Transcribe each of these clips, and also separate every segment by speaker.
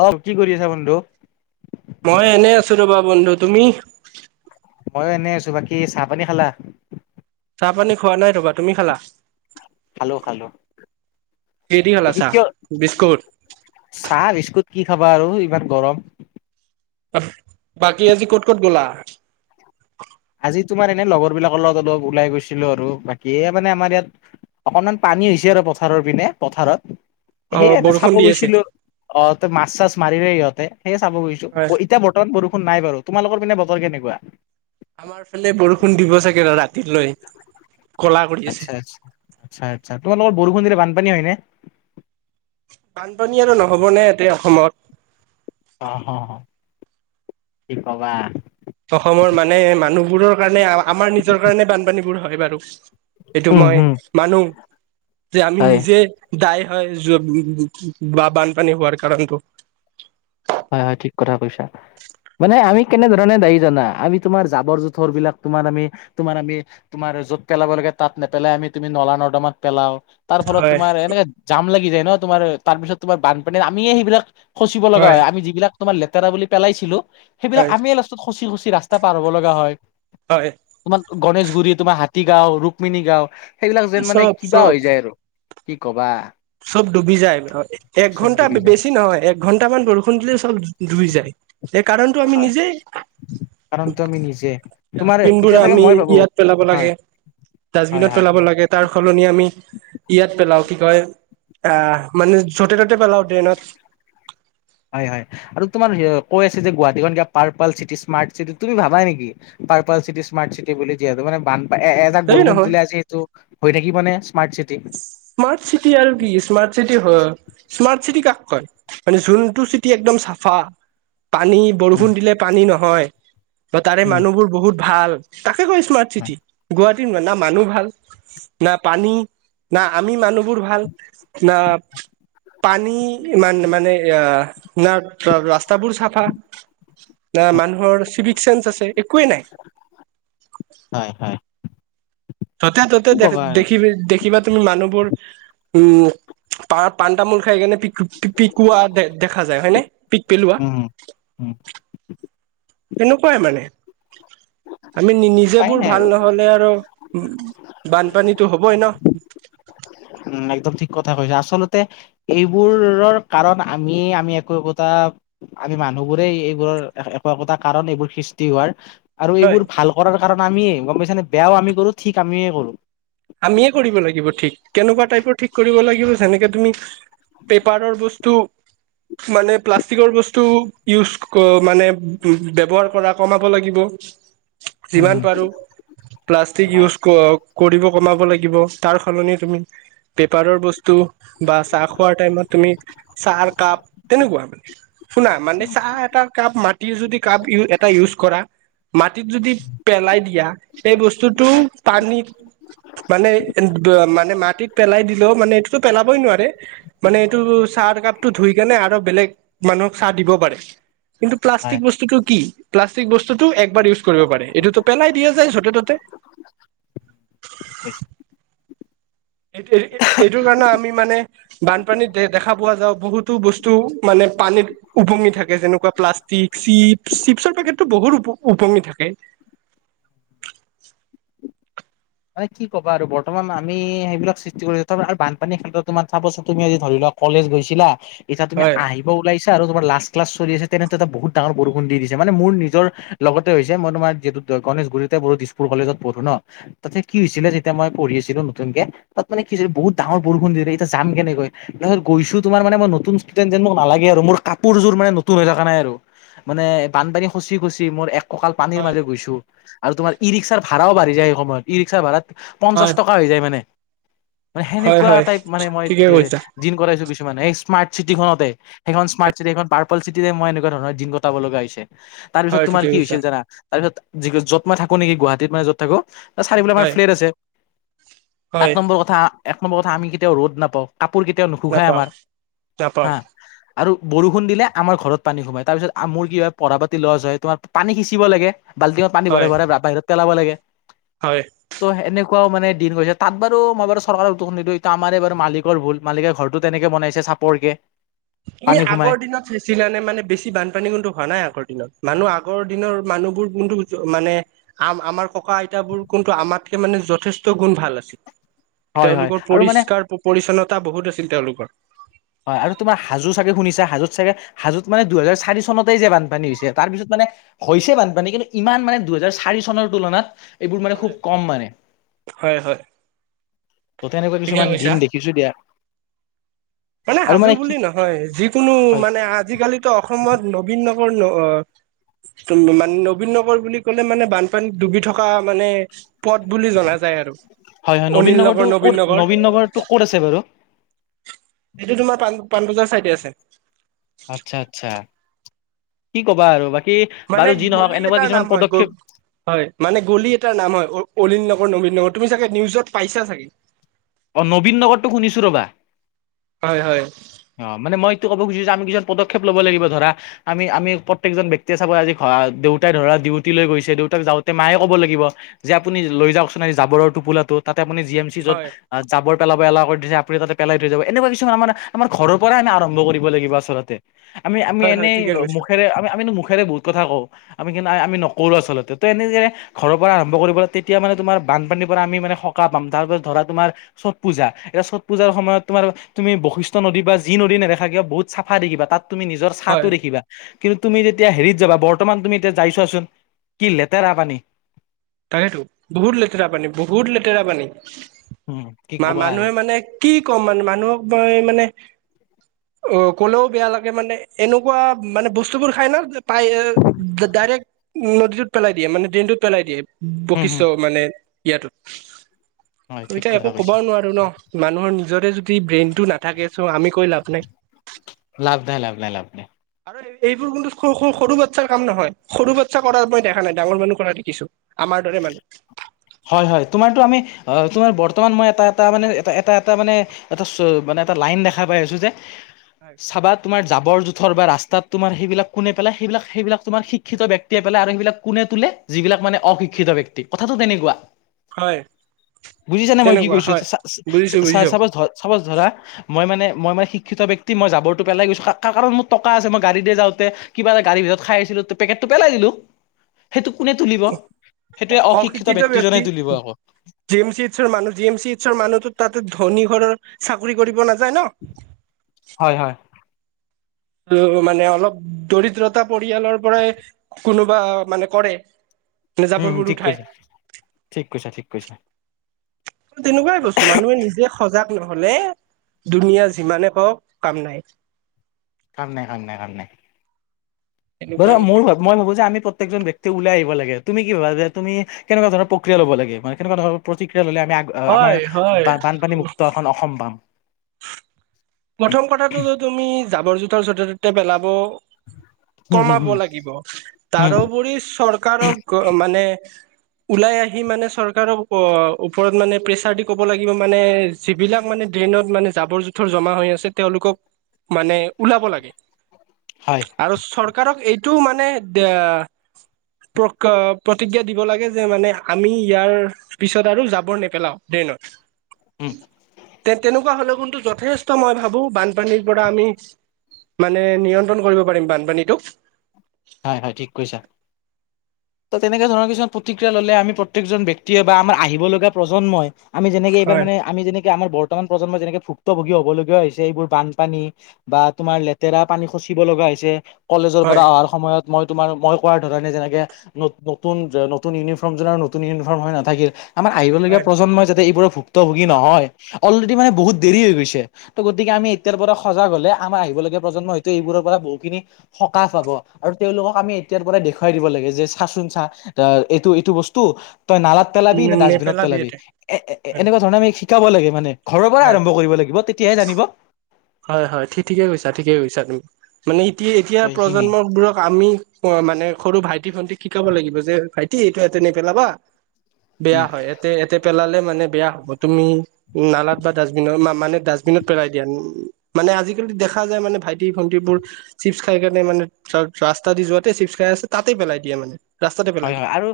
Speaker 1: অ' কি কৰি আছা বন্ধু?
Speaker 2: মই এনেই আছোঁ ৰবা বন্ধু, তুমি?
Speaker 1: ময়ো এনেই আছোঁ। বাকী চাহ পানী খালা?
Speaker 2: চাহ পানী খোৱা নাই তবা, তুমি খালা?
Speaker 1: খালো খালো
Speaker 2: কিদী খালা
Speaker 1: বাকী
Speaker 2: চাহ
Speaker 1: কিয়
Speaker 2: বিস্কুট?
Speaker 1: চাহ বিস্কুট কি খাবা আৰু ইমান গৰম।
Speaker 2: বাকী আজি ক'ত ক'ত গ'লা?
Speaker 1: আজি তোমাৰ এনে লগৰবিলাকৰ লগত লগ ওলাই গৈছিলোঁ আৰু বাকিয়ে মানে আমাৰ ইয়াত অকনমান পানী হৈছে আৰু পথাৰৰ পিনে পথাৰত
Speaker 2: অ
Speaker 1: সেই এনে
Speaker 2: বৰষুণ
Speaker 1: চাব
Speaker 2: দি আছে
Speaker 1: গৈছিলোঁ। অ' তই মাছ চাছ মাৰিলে ইহঁতে সেয়ে চাব গৈছোঁ।
Speaker 2: হয়
Speaker 1: এতিয়া বৰ্তমান বৰষুণ নাই বাৰু। তোমালোকৰ পিনে বতৰ কেনেকুৱা?
Speaker 2: আমাৰফালে বৰষুণ দিব চাগে ৰ-ৰাতিলৈ।
Speaker 1: আচ্ছা আছা। আচ্ছা আছা। তোমালোকৰ বৰষুণ দিল বানপানী হয়নে?
Speaker 2: বানপনী আৰু নহ'বনে ইয়াতে অসমত।
Speaker 1: অ' হ' কি কবা।
Speaker 2: অসমৰ মানে মানুহবোৰৰ কাৰণে আমাৰ নিজৰ কাৰণে বানপানীবোৰ হয় বাৰু। এইটো
Speaker 1: উম
Speaker 2: মই
Speaker 1: হম
Speaker 2: মানো যে আমি
Speaker 1: হয়
Speaker 2: নিজে দাই হয় বা বানপানী হোৱাৰ কাৰণটো।
Speaker 1: হয় হয় ঠিক কথা কৈছা। মানে আমি কেনেধৰণে দায়ী জনা, আমি তোমাৰ জাবৰ জোথৰবিলাক তোমাৰ আমি তোমাৰ আমি তোমাৰ য'ত পেলাব লাগে তাত নেপেলাই আমি তুমি নলা নৰ্দমাত পেলাও তাৰ ফলত
Speaker 2: হয়
Speaker 1: তোমাৰ এনেকে জাম লাগি যায় ন তোমাৰ তাৰপিছত তোমাৰ বানপানীৰ আমিয়ে সেইবিলাক সচিব লগা হয় আমি যিবিলাক তোমাৰ লেতেৰা বুলি পেলাইছিলো সেইবিলাক
Speaker 2: হয়
Speaker 1: আমি খুচি খুচি ৰা্ত পাৰ হ'ব লগা হয়
Speaker 2: হয়
Speaker 1: তোমাৰ গণেশগুৰি তোমাৰ হাতীগাঁও ৰুক্মিণী গাঁও সেইবিলাক যেন মানে
Speaker 2: চব
Speaker 1: কিবা
Speaker 2: চব
Speaker 1: হৈ যায় আৰু কি কবা
Speaker 2: চব ডুবি যায়
Speaker 1: চব
Speaker 2: একঘন্টা
Speaker 1: ডুবি যায়
Speaker 2: বেছি নহয় এক ঘন্টামান বৰষুণ দিলে চব দুই যায় সেই কাৰণটো আমি
Speaker 1: হয়,
Speaker 2: নিজে
Speaker 1: কাৰণটো আমি নিজে তোমাৰ
Speaker 2: ডাষ্টবিন বো
Speaker 1: এতিয়া চাগে
Speaker 2: আমি
Speaker 1: মই ভাবো
Speaker 2: ইয়াত পেলাব
Speaker 1: হয়
Speaker 2: লাগে
Speaker 1: হয়
Speaker 2: ডাষ্টবিনত
Speaker 1: হয়
Speaker 2: পেলাব লাগে তাৰ সলনি আমি ইয়াত পেলাওঁ কি কয় আহ মানে য'তে ত'তে পেলাও ট্ৰেইনত
Speaker 1: হয় হয় আৰু তোমাৰ কৈ আছে যে গুৱাহাটীখন কিয়া পাৰ চিটি স্মাৰ্ট চিটি তুমি ভাবা নেকি পাৰ্পল চিটি স্মাৰ্ট চিটি বুলি যিহেতু মানে বান তাক
Speaker 2: হেৰি
Speaker 1: বৰষুণ
Speaker 2: নহয়
Speaker 1: দিলে আজি সেইটো হৈ থাকিব নে স্মাৰ্ট চিটি
Speaker 2: স্মাৰ্ট চিটি আৰু কি স্মাৰ্ট চিটি স্মাৰ্ট চিটি কাক কয় মানে জোনটোু চিটি একদম চাফা পানী
Speaker 1: উম
Speaker 2: বৰষুণ দিলে পানী নহয় ত তাৰে
Speaker 1: উম
Speaker 2: মানুহবোৰ বহুত ভাল তাকে কয় স্মাৰ্ট চিটি গুৱাহাটীৰয় না মানুহ ভাল না পানী না আমি মানুহবোৰ ভাল ন পানী মান মানে এ না ৰাস্তাবোৰ চাফা ন মানুহৰ চিভিক চেন্ঞ্চ আছে একোৱে নাই
Speaker 1: হয় হয়
Speaker 2: ততে ত'তে
Speaker 1: কি
Speaker 2: দেখ
Speaker 1: কবা আৰু
Speaker 2: দেখিবি দেখিবা তুমি মানুহবোৰ উম পা পাণ তামোল খাই সকাৰণে প পিকোৱা দেখা যায় হয়নেে পিক পেলোৱা
Speaker 1: উম উম
Speaker 2: সেনেকুৱাই মানে আমি নিজ
Speaker 1: উপায়
Speaker 2: বোৰ
Speaker 1: নাই আৰু
Speaker 2: ভাল নহলে আৰু উ বানপানীতো হ'বই ন
Speaker 1: উম একদম ঠিক কথা কৈছ আচলতে এইবোৰৰ কাৰণ আমি আমি একো একোটা আমি মানুহবোৰেই এইবোৰৰ একো একোটা কাৰণ এইবোৰ সৃষ্টি হোৱাৰ আৰু
Speaker 2: হয়
Speaker 1: এইবোৰ ভাল কৰাৰ কাৰণে আমিয়ে গম পাইছাানে বেয়াও আি কৰো ঠিক আমিয়ে কৰো
Speaker 2: আমিয়ে কৰিব লাগিব ঠিক কেনেকুৱা টাইপৰ ঠিক কৰিব লাগিব যেনেকে তুমি পেপাৰৰ বস্তু মানে প্লাষ্টিকৰ বস্তু ইউজ অ মানে ব্য্ৱহাৰ কৰা কমাব লাগিব
Speaker 1: উম
Speaker 2: যিমান
Speaker 1: হুম।
Speaker 2: পাৰো প্লাষ্টিক
Speaker 1: হয়
Speaker 2: ইউজ কৰিব কমাব লাগিব তাৰ সলনি তুমি পেপাৰৰ বস্তু বা চাহ খোৱাৰ টাইমত তুমি চাহ কাপ তেনেকুৱা মানে শুনা মানে
Speaker 1: উম
Speaker 2: চাহ এটা কাপ মাটিৰ যদি কাপ ই এটা ইউজ কৰা মাটিত যদি পেলাই দিয়া সেই বস্তুটো
Speaker 1: হয়।
Speaker 2: পানীত মানে মানে মাটিত পেলাই দিলেও মানে এইটোতো পেলাবই নোৱাৰে মানে এইটো চাহ কাপটো ধুই কেনে আৰু বেলেগ মানুহক চাহ দিব পাৰে কিন্তু প্লাষ্টিক
Speaker 1: হয়,
Speaker 2: বস্তুটো কি প্লাষ্টিক বস্তুটো একবাৰ ইউজ কৰিব পাৰে এইটোতো পেলাই দিয়া যায় ে ততে
Speaker 1: কৈছ
Speaker 2: এইটো এইটো কাৰণে আমি মানে বানপানীত দে দেখা পোৱা যা বহুতো বস্তু মানে পানীৰ উপঙি থাকে যেনেকুৱা প্লাষ্টিক চিপছ চিপছৰ পেকেটটো বহুত উপঙি থাকে
Speaker 1: মানে কি ক'ব আৰু বৰ্তমান আমি সেইবিলাক সৃষ্টি কৰিো আৰু বানপানীৰ ক্ষেত্ৰতোম চাবচোন তুমি আজি ধৰি লওক কলেজ গৈছিলা এতিয়া তুমি
Speaker 2: হয়
Speaker 1: আহি লাইছে আৰু তুমাৰ লাষ্ট ক্লাচ চলি আছে তেনেতে এটা বহুত ডাঙৰ বৰষুণ দি দিছে মানে মোৰ নিজৰ লগতে হৈছে মই তোমাৰ যিহেত গণেশগুৰিতে [unintelligible] দিছপুৰ কলেজত পঢ়ো ন' তাতে কি হৈছিলে যেতিয়া মই পঢ়ি আছিলো নতুনকে তাত মানে কি হৈছে বহুত ডাঙৰ বৰষুণ দি দে এতিয়া যাম কেনেকৈ তাৰপিছ গৈছো তোমাৰ মানে মই নতুন ষ্টুেডেন্ট যেন মোক নালাগে আৰু মোৰ কাপোৰযোৰ মানে নতুন হৈ থকা নাই আৰু মানে বানপানী খচি খচি মোৰ এক ককাল পানীৰ
Speaker 2: হয়
Speaker 1: মাজে গৈছো, আৰু তম ই ৰিক্সাৰ ভাডাও বাঢ়ি যায় সময়ত ই ৰি্স ভাড়াত পঞ্চাশ
Speaker 2: হয়
Speaker 1: টকা হৈ যায় মানে, মানে
Speaker 2: হয়
Speaker 1: সেনেকুৱা
Speaker 2: হয়
Speaker 1: টাইপ মানে মই
Speaker 2: ঠিকে কৈছা
Speaker 1: দিন কটাইছো, কিছুমান এই স্মাৰ্ট চিটিখনতে সেইখন স্মাৰ্ট চিটি এখন চিটিৰে মই এনেকুৱা ধৰণৰ দিন কটাব লগা হৈছে, তাৰ পিছত
Speaker 2: হয়
Speaker 1: তোমাৰ
Speaker 2: ঠিকে
Speaker 1: কি
Speaker 2: কৈছা
Speaker 1: হৈছিল জানা তাৰপিত, যি যত মা থাকো নেকি গুৱাহাটত মানে যত থাকো ত চাৰিেল আাৰ
Speaker 2: হয়
Speaker 1: ফ্লেটছে
Speaker 2: হয়
Speaker 1: এক নম্বৰ কথা এক নম্বৰ কথা আমি কেতিয়াও ৰ'দ নাপাওঁ কাপোৰ কেতিয়াও নুখোঘায়
Speaker 2: নাপাওঁ
Speaker 1: আমাৰ
Speaker 2: নাপাওঁ
Speaker 1: হা আৰু বৰষুন দিলে আমাৰ ঘৰত পানী সোমাই তাৰপিছত মোৰ কি হয় পঢ়া পাতি লজ হয় তোমাৰ পানী সিচিব লাগে- বালটিঙত পানী
Speaker 2: হয়
Speaker 1: ভৰে ভৰা বাহিৰত পেলাব লাগে
Speaker 2: হয়।
Speaker 1: ত' এনেকুৱাও মানে দিনৈছোত বাৰু মই বাৰু চৰকাৰৰ উত্ত নিদিো এইটো আমাৰে বাৰু মালিকৰ ভুল মালিকে ঘৰৰতো তেনেকে বনাইছে চাপৰ কে
Speaker 2: তুমি আগৰ দিনত চানে মানে বেছি বানপানী হোৱা নাই আগৰ দিনত মানুহ আগৰ দিনৰ মানুহবোৰ কোনটো মানে আম আমাৰ ককা আইতাবোৰ কোনটো আমাতকে মানে যথেষ্ট গুণ ভাল আছিল
Speaker 1: হয় হয়
Speaker 2: তেওঁলোকৰ
Speaker 1: আৰু মানে
Speaker 2: পৰিষ্কাৰ পৰিচ্ছন্নতা বহুত আছিল তেওঁলোকৰ
Speaker 1: হয়, আৰু তোমাৰ হাজো চাগে শুনিছা হাজোত চাগে হাজুত মানে, দুহেজাৰ চাৰি চনতেই যে বানপানী হৈছে তাৰপিছত মানে হৈছে বানপানী কিন্তু ইমান মানে দুহেজাৰ চাৰি চনৰ তুলনাত এইবোৰ মানে
Speaker 2: হয়
Speaker 1: খুব কম মানে
Speaker 2: হয় হয়
Speaker 1: ত' তেনেকুৱা
Speaker 2: ঠিকে
Speaker 1: কিছুমান
Speaker 2: কৈছা
Speaker 1: দিন দেখিছো দিয়া
Speaker 2: মানে,
Speaker 1: আৰু
Speaker 2: হাজো
Speaker 1: কি
Speaker 2: বুলি নহয় যিকোনো
Speaker 1: হয়
Speaker 2: মানে আজিকালিতো অসমত নবীন নগৰ ন মানে, নবীন নগৰ বুলি ক'লে মানে বানপানীত ডুবি থকা মানে পদ বুলি জনা যায় আৰু
Speaker 1: হয়, হয়, নবীন
Speaker 2: অনিল নগৰ
Speaker 1: নগৰটো ক'ত
Speaker 2: নগৰ
Speaker 1: নবীন নগৰটো ক'ত আছে বাৰু
Speaker 2: এইেইটো তোমাৰ পা পাবজাৰ চাইডে আছে
Speaker 1: আচ্ছা, আচ্ছা, কি কবা আৰু বাকী
Speaker 2: মানে
Speaker 1: বাৰু যি নহক
Speaker 2: গলি
Speaker 1: এনেকুৱা
Speaker 2: এটাৰ
Speaker 1: কিছুমান
Speaker 2: নাম হয় গ
Speaker 1: পদক্ষেপ
Speaker 2: হয় মানে, গলি এাৰ নাম হয় অলিন নগৰ, নবীন নগৰ তুমি চাগে নিউজত পাইছা চাগে
Speaker 1: অ, ' নীন নগৰটো শুনিছো ৰবা
Speaker 2: হয়, হয়
Speaker 1: অ, মানে মই এইটো ক'ব খুজছো যে আমি কিু পক্ষেপ লব লাগিব ধৰা আমি আমি প্ৰত্যেকজন ব্যক্তিয়ে চাব আজি ঘ দেউতাই ধৰা, ডিউটি লৈ গৈছে দেউতাক যাওঁতে মায়ে ক'ব লাগিব যে আপুনি লৈ যাওকচোন, এই জাবৰ টোপোলাটোত তাতে আপুনি এম চি য'ত
Speaker 2: হয়
Speaker 1: যাব পেলাব এলা কৰি দিছে আপুনিাতে পেলাই থৈ যাব এনেকুৱা কিছুমান আমাৰ আমাৰ ঘৰৰ পৰাই আমি আৰম্ভ কৰিব লাগিব আচলতে আমি আমি
Speaker 2: হয় হয়
Speaker 1: এনেই
Speaker 2: ঠিকে কৈছা
Speaker 1: মুখেৰে আমি আমো মুখেৰে বু কথা কওঁ আমি কিন্তু আমি নকৰো আচলতে ত এনেক ঘৰৰ পৰা আৰম্ কৰিবলৈ তেতিয়া মানে, তোমাৰ বানপানীৰ পৰা আমি মানে সকাহ পাম তাৰ পিছত ধৰা তোমাৰ চট পূজা এতিয়া চট পূজাৰ সময়ত তোমাৰ তুমি বৈশিষ্ট্য নদী বা যি নদী নেদেখা কিয় বহুত চাফা দেখিবা তুমি নিজৰ ছাটো
Speaker 2: হয়
Speaker 1: দেখিবা কিন্তু তুমি যেতিয়া হেৰিত যাবা, বৰ্তমান তুমি এতিয়া যাইছোৱাচোন কি লেতেৰা পানী
Speaker 2: তাকেতো, বহুত লেতেৰা পানী বহুত লেতেৰা পানী
Speaker 1: উম কি
Speaker 2: মা
Speaker 1: ক'বা আৰু
Speaker 2: মানুহে মানে কি ক'ম মানে, মানুহক মই মানে অ', লেও বেয়া লাগে মানে এনেকুৱা মানে বস্তুবোৰ খায় ন পাই ডাইৰেক্ট নদীটোত পেলাই দিয়ে মানে, ড্ৰেইনটোত পেলাই দিয়ে
Speaker 1: উম
Speaker 2: বৈশিষ্ট
Speaker 1: হম
Speaker 2: মানে ইয়াতোত
Speaker 1: হয় ঠিক
Speaker 2: এতিয়া
Speaker 1: কথা
Speaker 2: একো
Speaker 1: কৈছা
Speaker 2: কবাওঁ নোৱাৰোঁ ন মানুহৰ নিজৰে যদি ব্ৰেইনটো নাথাকে চ' আমি কৈ লাভ নাই।
Speaker 1: লাভনাই লাভনাই লাভনাই।
Speaker 2: আৰু এই এইবোৰ কিন্তু সৰু সৰু সৰু বাচ্ছাৰ কাম নহয়। সৰু বাচ্ছা কৰা মই দেখা নাই ডাঙৰ মানুহ কৰা দেখিছোঁ। আমাৰ দৰে মানুহ।
Speaker 1: হয় হয়। তোমাৰটো আমি অ', তোমাৰ বৰ্তমান মই এটা এটা মানে এ, এটা এটা এটা মানে এটা চ, মানে এটা লাইন দেখা পাই আছোঁ যে
Speaker 2: হয়
Speaker 1: চাবাত তোমাৰ জাৱৰ জোথঁৰ বা ৰাস্তাত তোমাৰ সেইবিলাক কোনে পেলাই সেইবিলাক সেইবিলাক তোমাৰ শিক্ষিত ব্যক্তিয়ে পেলাই আৰু সেইবিলাক কোনে তোলে? যিবিলাক মানে অশিক্ষিত ব্যক্তি কথাটোঁ তেনেকুৱা।
Speaker 2: হয়।
Speaker 1: বুজিছানে মই কি
Speaker 2: তেনেকুৱা
Speaker 1: কৈছোঁ?
Speaker 2: হয়
Speaker 1: চা
Speaker 2: বুজিছো
Speaker 1: চা-
Speaker 2: বুজিছো
Speaker 1: চাপজ ধ চাপজ ধৰা মই মানে মই মানে শিক্ষিত ব্যক্তি মই জাৱৰটো পেলাই গৈছোঁ কা কা কাৰণ মোৰ টকা আছে। মই গাড়ীৰে যাওঁতে কিবা এটা গাড়ীৰ ভিতৰত খাই আছিলোঁ ত' পেকেটটো পেলাই দিলোঁ। সেইটো কোনে তুলিব?
Speaker 2: অ',
Speaker 1: সেইটোৱে
Speaker 2: অশিক্ষিত
Speaker 1: ব্যক্তিজনে
Speaker 2: ব্যক্তি।
Speaker 1: তুলিব আকৌ
Speaker 2: জি এম চি এইচৰ মানুহ জি এম চি এইচৰ মানুহতোঁ তাতে ধনী ঘৰৰ চাকৰি কৰিব নাযায় ন।
Speaker 1: হয় হয়।
Speaker 2: [unintelligible] মানে অলপ দৰিদ্ৰতা পৰিয়ালৰ পৰাই কোনোবাঁ মানে কৰে।
Speaker 1: উম,
Speaker 2: জাবৰবোৰ
Speaker 1: ঠিক
Speaker 2: উঠাই
Speaker 1: কৈছা। ঠিক কৈছা ঠিক কৈছা।
Speaker 2: তেনেকুৱাই বস্তু মানুহে নিজে সজাগ নহ'লে দুুনীয়া যিমানে কওঁক কাম নাই।
Speaker 1: কাম নাই কাম নাই কাম নাই।
Speaker 2: তেনেকুৱাই
Speaker 1: [unintelligible] মোৰ ভাব মই ভাবোঁ যে আমি প্ৰত্যেকজন ব্যক তেওঁ ওলাই আহিব লাগে। তুমি কি ভাবা যে তুমি কেনেকুৱা ধৰণ প্ৰক্ৰিয়া ল'ব লাগে মানে কেনেকুৱা ধৰণৰ প্ৰতিক্ৰিয়া ল'লে আমি আগ অ', আমাৰ
Speaker 2: হয় হয়
Speaker 1: বা বানপানী মুুক্ত এখন অসম পাম।
Speaker 2: প্ৰথম কথাটো যে তুমি জাবৰ জোঁথৰ য'তে ত'তে পেলাব
Speaker 1: হম
Speaker 2: কমাব
Speaker 1: হম
Speaker 2: লাগিব।
Speaker 1: হম উম
Speaker 2: তাৰোপৰি চৰকাৰক অ, মানে ওলাই আহি মানে চৰকাৰক ওপ অ', ওপৰত মানে প্ৰেচাৰ দি ক'ব লাগিব মানে যিবিলাক মানে ড্ৰেইনত মানে জাবৰ জোঁথৰ জমা হৈ আছে তেওঁলোকক মানে ওলাব লাগে।
Speaker 1: হায়।
Speaker 2: আৰু চৰকাৰক এইটোওঁ মানে দা প্ৰক আ প্ৰতিজ্ঞা দিব লাগে যে মানে আমি ইয়াৰ পিছত আৰু জাবৰ নেপেলাওঁ ড্ৰেনত।
Speaker 1: উম
Speaker 2: তে তেনেকুৱা হলেওঁ কোনটো যথেষ্ট মই ভাবোঁ, বানপানীৰ পৰা আমি মানে নিয়ন্ত্ৰণ কৰিব পাৰিম বানপানীটোক।
Speaker 1: হায় হায় ঠিক কৈছা। ত' তেনেকা ধৰণৰ কিছুমান প্ৰতিক্ৰিয়া ল'লে আমি প্ৰত্যেকজন ব্যক্তিয়ে বা আমাৰ আহিব লগা প্ৰজন্মই আমি যেনেকে এইবাৰ
Speaker 2: হয়
Speaker 1: মানে আমি যেনেকে আমাৰ বৰ্তমান প্ৰজন্মৰ যেনেকে ভুক্তভোগী হ'বলগীয়া হৈছে এইবোৰ বানপানী বা তোমাৰ লেতেৰা পানী খচিব লগা হৈছে। কলেজৰ
Speaker 2: হয়
Speaker 1: পৰা অহাৰ সময়ত মই তোমাৰ মই কোৱাৰ ধৰণে যেনেকে নত নতুন যে নতুন ইউনিফৰ্ম যোৰা নতুন ইউনিফৰ্ম হৈ নাথাকিল আমাৰ আহিবলগীয়া
Speaker 2: হয়
Speaker 1: প্ৰজন্মই যাতে এইবোৰৰ ভুক্তভোগী নহয়। অলৰেডি মানে বহুত দেৰি হৈ গৈছে। ত' গতিকে আমি এতিয়াৰ পৰা সজাগ হ'লে আমাৰ আহিবলগীয়া প্ৰজন্মই হয়তোঁ এইবোৰৰ পৰা বহু খিনি সকাহ পাব। আৰু তেওঁলোকক আমি এতিয়াৰ পৰাই দেখুৱাই দিব লাগে যে চাচোঁন চা আ' এইটো এইটো বস্তু। তই নালাত পেলাবি নে ডাষ্টবিনত
Speaker 2: নেপেলাবি
Speaker 1: পেলাবি
Speaker 2: ইয়াতে হয়
Speaker 1: এ-এনেকুৱা ধৰণে আমি শিকাঁব লাগে মানে। ঘৰৰ পৰাই
Speaker 2: হয়
Speaker 1: আৰম্ভ কৰিব লাগিব, তেতিয়াহে জানিব।
Speaker 2: হয় হয় ঠি ঠিকে কৈছা ঠিকে কৈছা তুম। মানে ইতি এতিয়া
Speaker 1: সেইখিনি
Speaker 2: প্ৰজন্মবোৰক আমি অ', মানে সৰু ভাইটি ভণ্টিক শিকাব লাগিব যে ভাইটি এইটো ইয়াতে নেপেলাবা।
Speaker 1: উম
Speaker 2: বেয়া হয় এ তে ইয়াতে পেলালে মানে বেয়া হ'ব। তুমি নালাত বা ডাষ্টবিনত না মানে ডাষ্টবিনত পেলাই দিয়া। মানে আজিকালি দেখাঁ যায় মানে ভাইটি ভণ্টিবোৰ চিপছ খাই কাৰণে মানে [unintelligible] ৰাস্তা দি যোৱাঁতে চিপছ খাই আছে, তাতে পেলাই দিয়ে মানে। ৰাস্তাতে পেলাই
Speaker 1: হয় হয়
Speaker 2: দিয়ে
Speaker 1: আৰু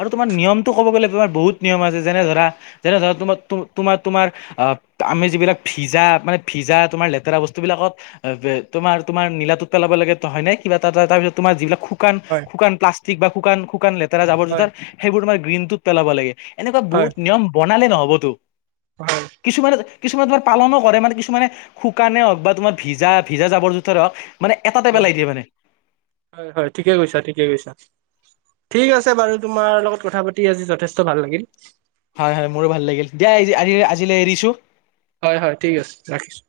Speaker 1: আৰু তোমাৰ নিয়মটো ক'ব গ'লে তমাৰ বহুত নিয়ম আছে যেনে ধৰা যেনে ধৰা তোমাৰ তোমাৰ তোমাৰ অহ আমি যিবিলাক ভিজা মানে ভিজা তোমাৰ লেতেৰা বস্তুবিলাকত অ' তোমাৰ তোমাৰ নীাটোত পেলাব লাগেো হয় নে কিবা এটা তাৰপিছত তোমাৰ যিবিলাক খু শুকান
Speaker 2: হয়
Speaker 1: শুকান প্লাষ্টিক বা শুকান শুকান লেতেৰা জাবৰ
Speaker 2: হয়
Speaker 1: জোতাৰ সেইবোৰ তমাৰ গ্ৰীণটুথ পেলাব লাগে। এনেকুৱা
Speaker 2: হয়
Speaker 1: বহুত নিয়ম বনালে নহ'বতো।
Speaker 2: হয়।
Speaker 1: কিছুমানে কিছুমানে তোমাৰ পালনো কৰে মানে কিছুমানে শুকানে হওক বা তোমাৰ ভিজা ভিজা জাবৰ জোথৰে হওক মানে এটা টপ
Speaker 2: হয়
Speaker 1: পেলাই দিয়ে মানে।
Speaker 2: হয়, হয় ঠিকে কৈছা ঠিকে কৈছা। ঠিক আছে বাৰু তোমাৰ লগত কথা পাতি আজি যথেষ্ট ভাল লাগিল।
Speaker 1: হয় হয় মোৰো ভাল লাগিল দিয়াজ আজিলৈ এৰিছো।
Speaker 2: হয় হয় ঠিক আছে ৰাখিছোঁ।